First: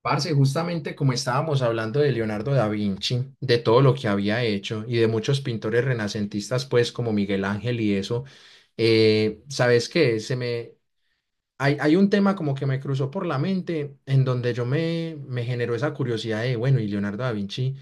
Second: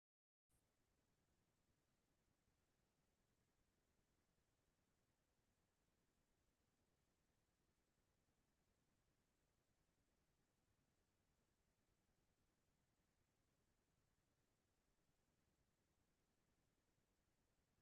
Parce, justamente como estábamos hablando de Leonardo da Vinci, de todo lo que había hecho y de muchos pintores renacentistas, pues como Miguel Ángel y eso, ¿sabes qué? Hay un tema como que me cruzó por la mente en donde yo me generó esa curiosidad de, bueno, y Leonardo da Vinci,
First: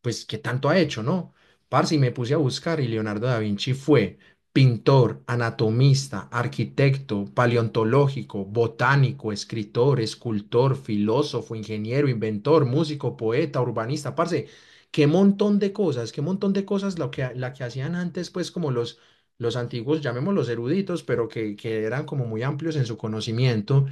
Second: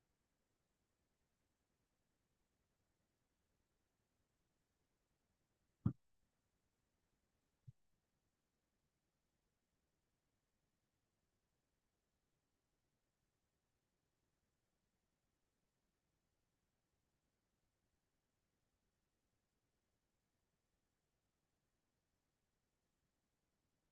pues, ¿qué tanto ha hecho, no? Parce, y me puse a buscar, y Leonardo da Vinci fue pintor, anatomista, arquitecto, paleontológico, botánico, escritor, escultor, filósofo, ingeniero, inventor, músico, poeta, urbanista, parce, qué montón de cosas, qué montón de cosas lo que, la que hacían antes, pues, como los antiguos, llamémoslos eruditos, pero que eran como muy amplios en su conocimiento.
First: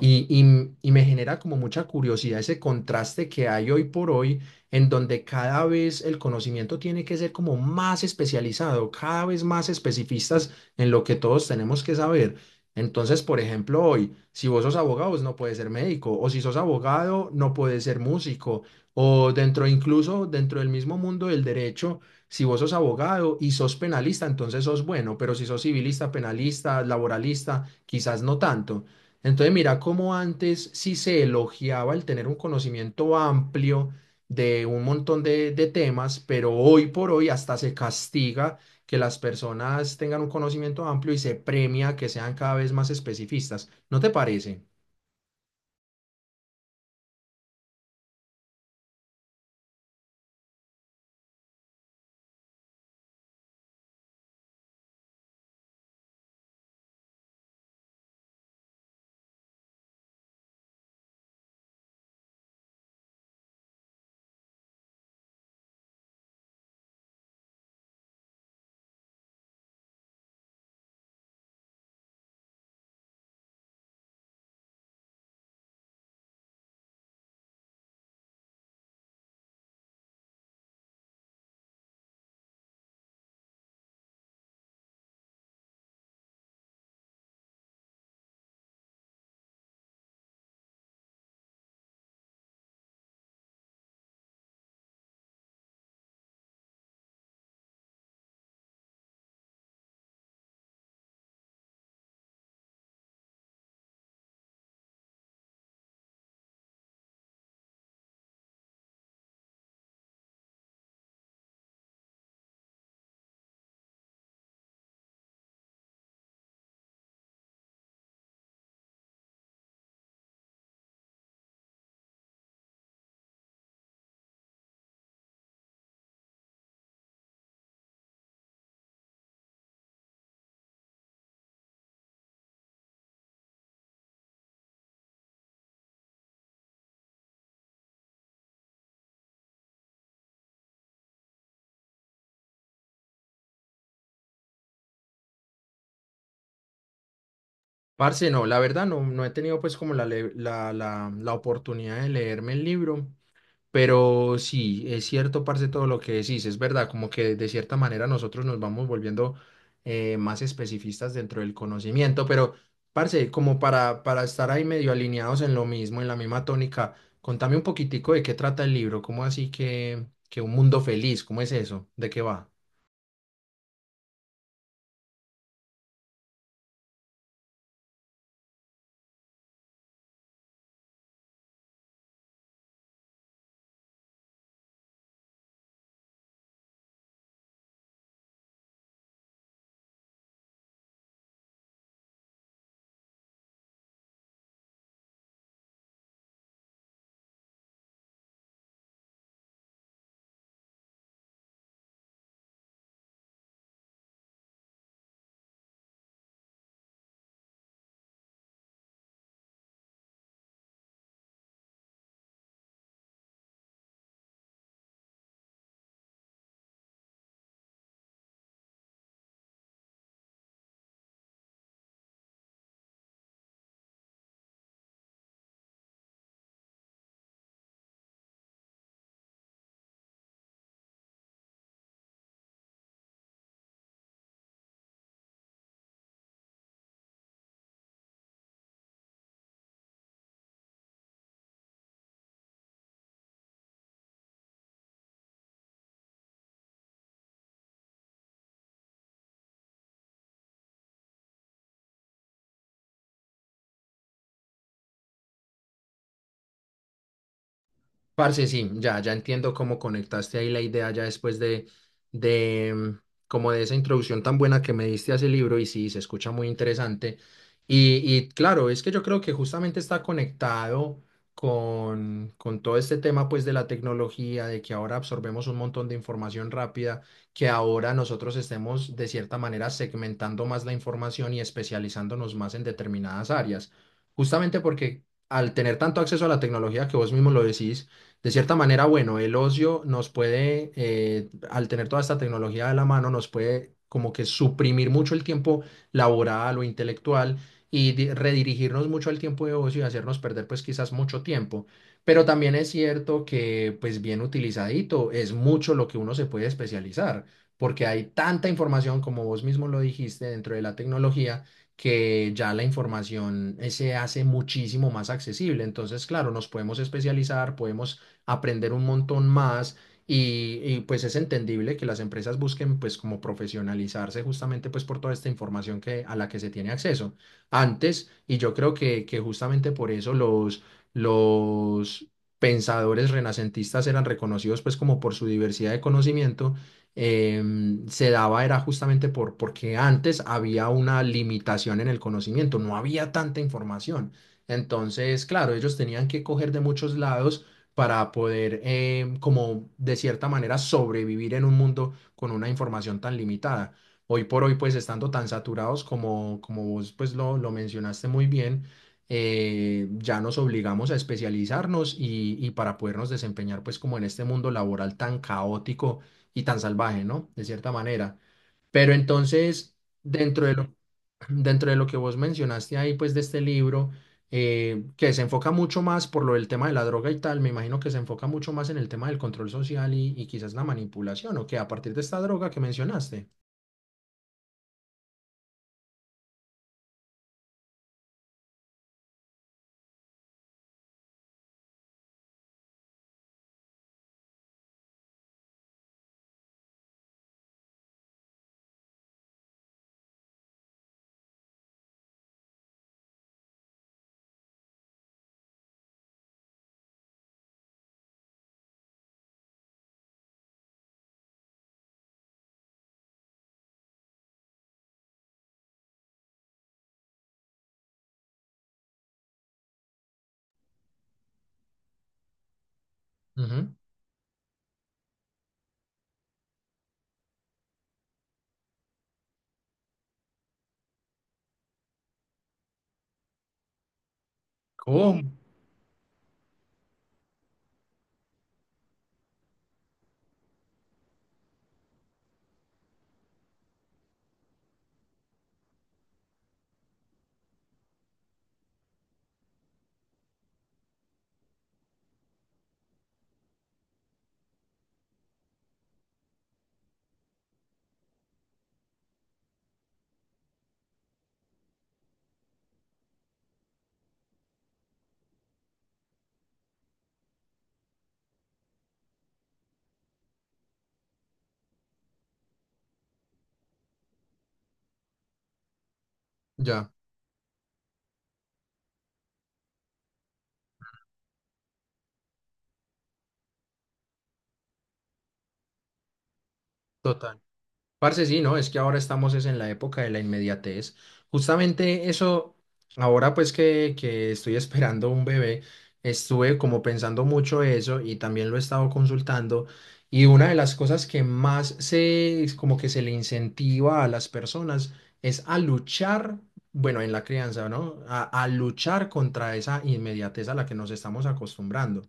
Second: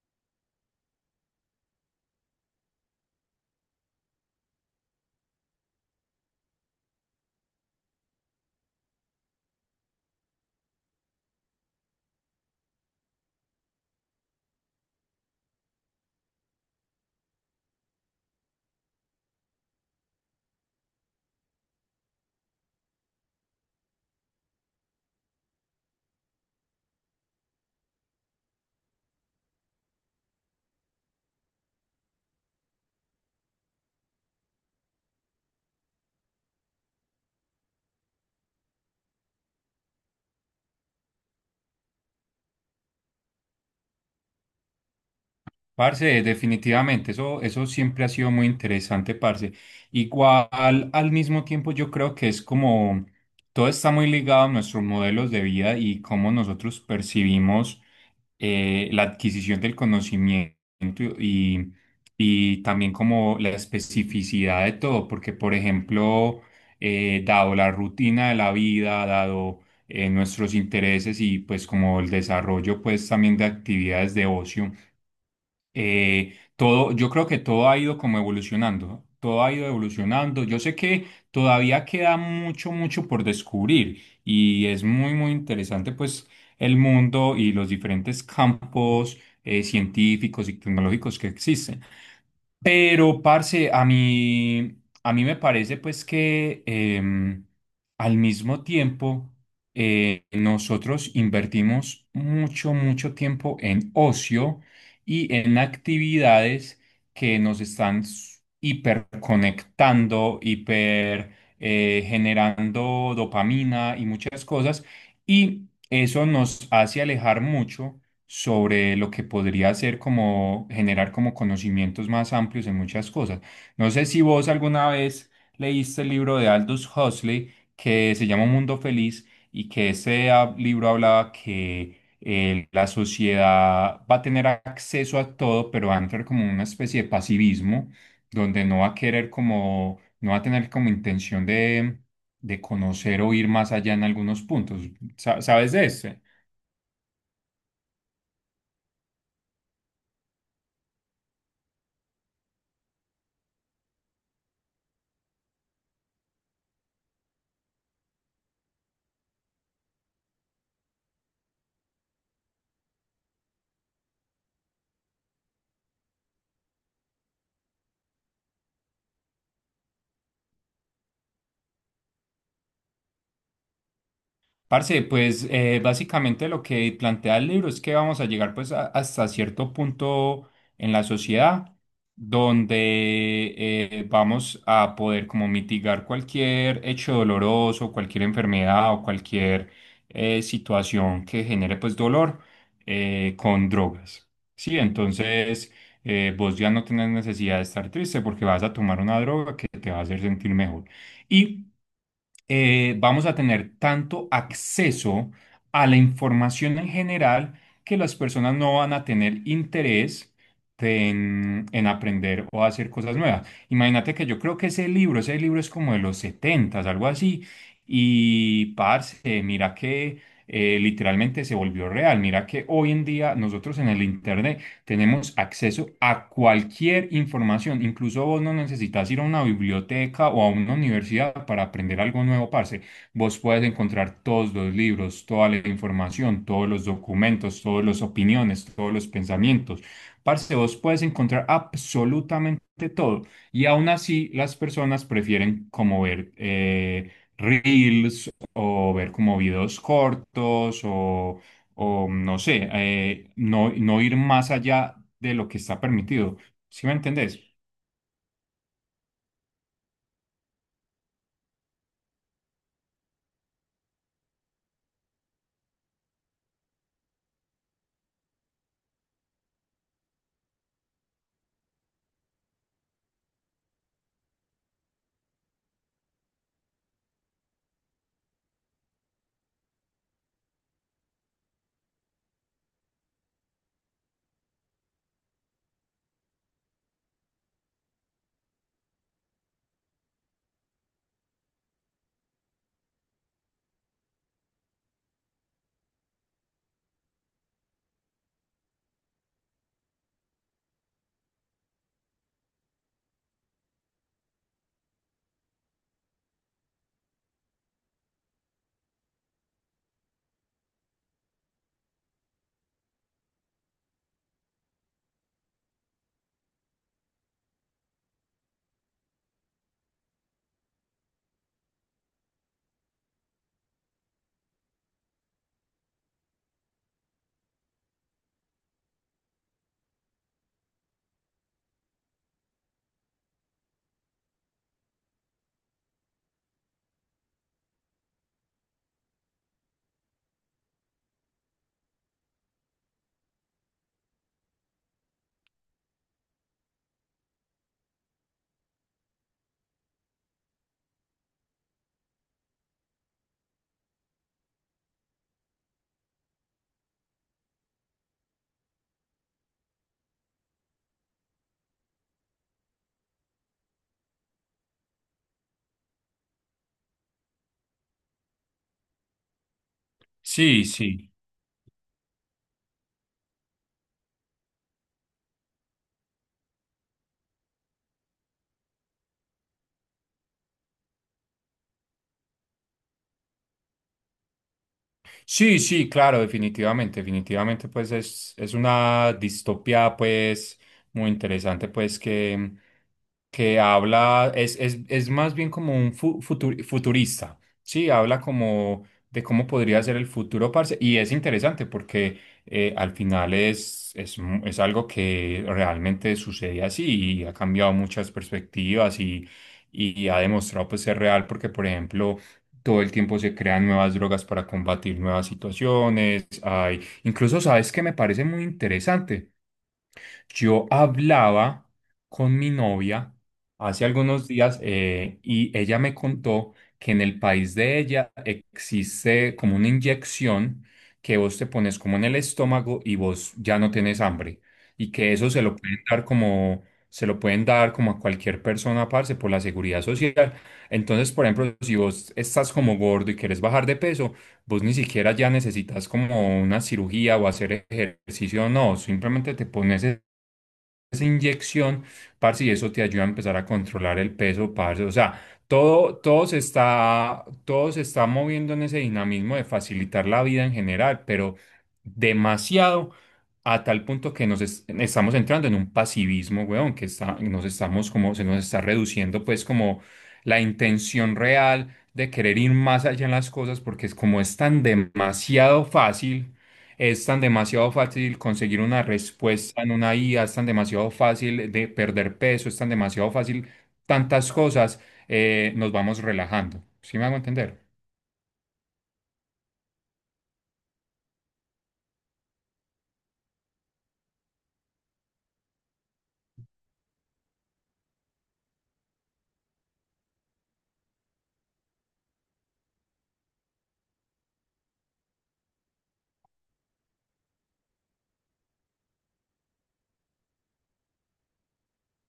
Y me genera como mucha curiosidad ese contraste que hay hoy por hoy, en donde cada vez el conocimiento tiene que ser como más especializado, cada vez más especificistas en lo que todos tenemos que saber. Entonces, por ejemplo, hoy, si vos sos abogado, vos no puedes ser médico, o si sos abogado, no puedes ser músico, o dentro, incluso dentro del mismo mundo del derecho, si vos sos abogado y sos penalista, entonces sos bueno, pero si sos civilista, penalista, laboralista, quizás no tanto. Entonces, mira cómo antes sí se elogiaba el tener un conocimiento amplio de un montón de temas, pero hoy por hoy hasta se castiga que las personas tengan un conocimiento amplio y se premia que sean cada vez más especificistas. ¿No te parece? Parce, definitivamente, eso siempre ha sido muy interesante, parce. Igual, al mismo tiempo, yo creo que es como todo está muy ligado a nuestros modelos de vida y cómo nosotros percibimos la adquisición del conocimiento y, y también como la especificidad de todo, porque, por ejemplo, dado la rutina de la vida, dado nuestros intereses y pues como el desarrollo pues también de actividades de ocio, todo, yo creo que todo ha ido como evolucionando, todo ha ido evolucionando. Yo sé que todavía queda mucho, mucho por descubrir y es muy, muy interesante pues el mundo y los diferentes campos científicos y tecnológicos que existen. Pero, parce, a mí me parece pues que al mismo tiempo nosotros invertimos mucho, mucho tiempo en ocio y en actividades que nos están hiperconectando, hiper generando dopamina y muchas cosas. Y eso nos hace alejar mucho sobre lo que podría ser como generar como conocimientos más amplios en muchas cosas. No sé si vos alguna vez leíste el libro de Aldous Huxley que se llama Un Mundo Feliz y que ese libro hablaba que la sociedad va a tener acceso a todo, pero va a entrar como una especie de pasivismo donde no va a querer como, no va a tener como intención de conocer o ir más allá en algunos puntos. ¿Sabes de eso? Parce, no, la verdad no, no he tenido pues como la, le- la oportunidad de leerme el libro. Pero sí, es cierto, parce, todo lo que decís, es verdad, como que de cierta manera nosotros nos vamos volviendo, más especificistas dentro del conocimiento, pero parce, como para estar ahí medio alineados en lo mismo, en la misma tónica. Contame un poquitico de qué trata el libro, cómo así que un mundo feliz, ¿cómo es eso? ¿De qué va? Parce, pues básicamente lo que plantea el libro es que vamos a llegar pues hasta cierto punto en la sociedad donde vamos a poder como mitigar cualquier hecho doloroso, cualquier enfermedad o cualquier situación que genere pues dolor con drogas. Sí, entonces vos ya no tenés necesidad de estar triste porque vas a tomar una droga que te va a hacer sentir mejor. Y vamos a tener tanto acceso a la información en general que las personas no van a tener interés en aprender o hacer cosas nuevas. Imagínate que yo creo que ese libro es como de los setentas algo así, y parce, mira que literalmente se volvió real, mira que hoy en día nosotros en el Internet tenemos acceso a cualquier información. Incluso vos no necesitas ir a una biblioteca o a una universidad para aprender algo nuevo, parce. Vos puedes encontrar todos los libros, toda la información, todos los documentos, todas las opiniones, todos los pensamientos. Parce, vos puedes encontrar absolutamente todo. Y aún así, las personas prefieren como ver reels o ver como videos cortos o no sé, no, no ir más allá de lo que está permitido. ¿Sí me entendés? Parce, sí, ya entiendo cómo conectaste ahí la idea ya después de como de esa introducción tan buena que me diste a ese libro, y sí, se escucha muy interesante. Y claro, es que yo creo que justamente está conectado con todo este tema pues de la tecnología, de que ahora absorbemos un montón de información rápida, que ahora nosotros estemos de cierta manera segmentando más la información y especializándonos más en determinadas áreas, justamente porque al tener tanto acceso a la tecnología que vos mismo lo decís, de cierta manera, bueno, el ocio nos puede, al tener toda esta tecnología de la mano, nos puede como que suprimir mucho el tiempo laboral o intelectual, y redirigirnos mucho al tiempo de ocio y hacernos perder pues quizás mucho tiempo. Pero también es cierto que pues bien utilizadito es mucho lo que uno se puede especializar, porque hay tanta información, como vos mismo lo dijiste, dentro de la tecnología, que ya la información, se hace muchísimo más accesible. Entonces, claro, nos podemos especializar, podemos aprender un montón más, y pues es entendible que las empresas busquen pues como profesionalizarse justamente pues por toda esta información que, a la que se tiene acceso antes, y yo creo que justamente por eso los pensadores renacentistas eran reconocidos pues como por su diversidad de conocimiento, se daba era justamente porque antes había una limitación en el conocimiento, no había tanta información. Entonces, claro, ellos tenían que coger de muchos lados para poder, como de cierta manera, sobrevivir en un mundo con una información tan limitada. Hoy por hoy, pues estando tan saturados como, como vos pues lo mencionaste muy bien, ya nos obligamos a especializarnos, y para podernos desempeñar pues como en este mundo laboral tan caótico y tan salvaje, ¿no? De cierta manera. Pero entonces, dentro de Sí, lo, sí. dentro de lo que vos mencionaste ahí, pues de este libro, que se enfoca mucho más por lo del tema de la droga y tal, me imagino que se enfoca mucho más en el tema del control social, y quizás la manipulación, o que a partir de esta droga que mencionaste. Sí, sí, claro, definitivamente, definitivamente, pues es una distopía, pues, muy interesante, pues, que habla, es más bien como un futurista, sí, habla como de cómo podría ser el futuro, parce, y es interesante porque al final es, es algo que realmente sucede así y ha cambiado muchas perspectivas y ha demostrado, pues, ser real, porque, por ejemplo, todo el tiempo se crean nuevas drogas para combatir nuevas situaciones. Hay, incluso, ¿sabes que me parece muy interesante? Yo hablaba con mi novia Ujú. Sí. hace algunos días, y ella me contó que en el país de ella existe como una inyección que vos te pones como en el estómago y vos ya no tienes hambre y que ¿Cómo? eso se lo pueden dar como a cualquier persona, parce, por la seguridad social. Entonces, por ejemplo, si vos estás como gordo y querés bajar de peso, vos ni siquiera ya necesitas como una cirugía o hacer ejercicio, no, simplemente te pones esa inyección, parce, y eso te ayuda a empezar a controlar el peso, parce. O sea, todo, todo se está moviendo en ese dinamismo de facilitar la vida en general, pero demasiado a tal punto que nos estamos entrando en un pasivismo, weón, que está, nos estamos como, se nos está reduciendo pues como la intención real de querer ir más allá en las cosas porque es como es tan demasiado fácil. Ya, Es tan demasiado fácil conseguir una respuesta en una IA, es tan demasiado fácil de perder peso, es tan demasiado fácil tantas cosas, nos vamos relajando. ¿Sí me hago total. entender? Parce, sí, ¿no? Es que ahora estamos es en la época de la inmediatez. Justamente eso, ahora pues que estoy esperando un bebé, estuve como pensando mucho eso y también lo he estado consultando. Y una de las cosas que más se, como que se le incentiva a las personas es a luchar, bueno, en la crianza, ¿no? A luchar contra esa inmediatez a la que nos estamos acostumbrando.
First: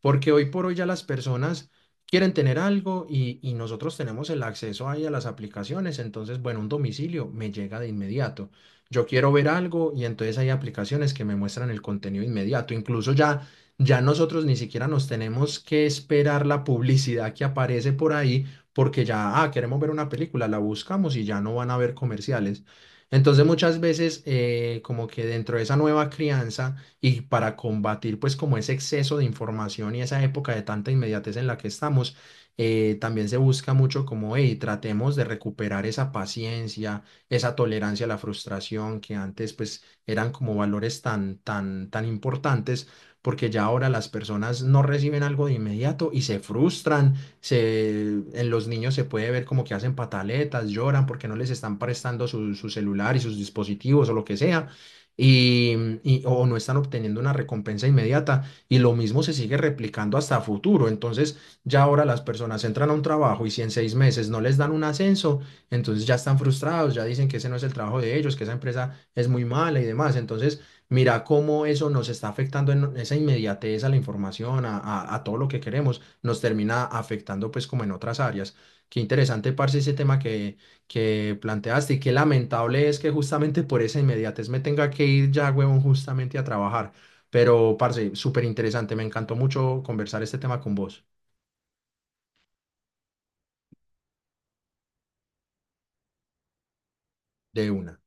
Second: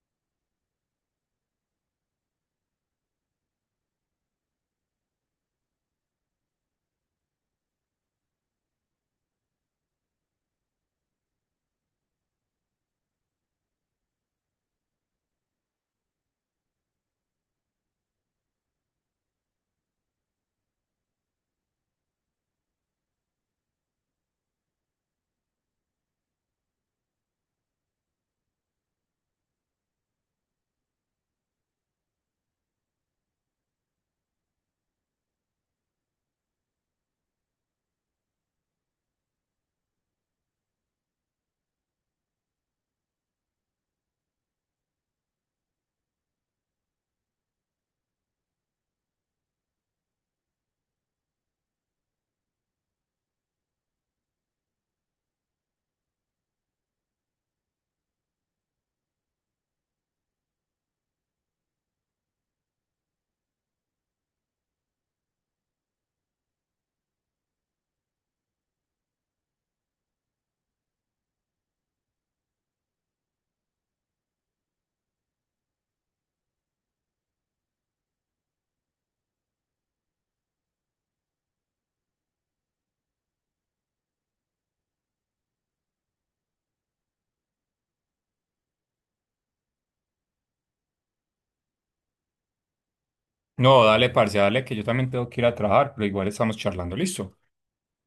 Porque hoy por hoy ya las personas quieren tener algo, y nosotros tenemos el acceso ahí a las aplicaciones, entonces, bueno, un domicilio me llega de inmediato. Yo quiero ver algo y entonces hay aplicaciones que me muestran el contenido inmediato. Incluso ya, ya nosotros ni siquiera nos tenemos que esperar la publicidad que aparece por ahí, porque ya, ah, queremos ver una película, la buscamos y ya no van a ver comerciales. Entonces muchas veces, como que dentro de esa nueva crianza y para combatir pues como ese exceso de información y esa época de tanta inmediatez en la que estamos, también se busca mucho como, hey, tratemos de recuperar esa paciencia, esa tolerancia a la frustración que antes pues eran como valores tan importantes. Porque ya ahora las personas no reciben algo de inmediato y se frustran, se, en los niños se puede ver como que hacen pataletas, lloran porque no les están prestando su celular y sus dispositivos o lo que sea, y, o no están obteniendo una recompensa inmediata, y lo mismo se sigue replicando hasta futuro. Entonces ya ahora las personas entran a un trabajo y si en 6 meses no les dan un ascenso, entonces ya están frustrados, ya dicen que ese no es el trabajo de ellos, que esa empresa es muy mala y demás. Entonces mira cómo eso nos está afectando en esa inmediatez a la información, a todo lo que queremos, nos termina afectando pues como en otras áreas. Qué interesante, parce, ese tema que planteaste, y qué lamentable es que justamente por esa inmediatez me tenga que ir ya, huevón, justamente a trabajar. Pero, parce, súper interesante, me encantó mucho conversar este tema con vos, No, dale, parce, dale, que yo también tengo que ir a trabajar, pero igual estamos charlando, listo. de una.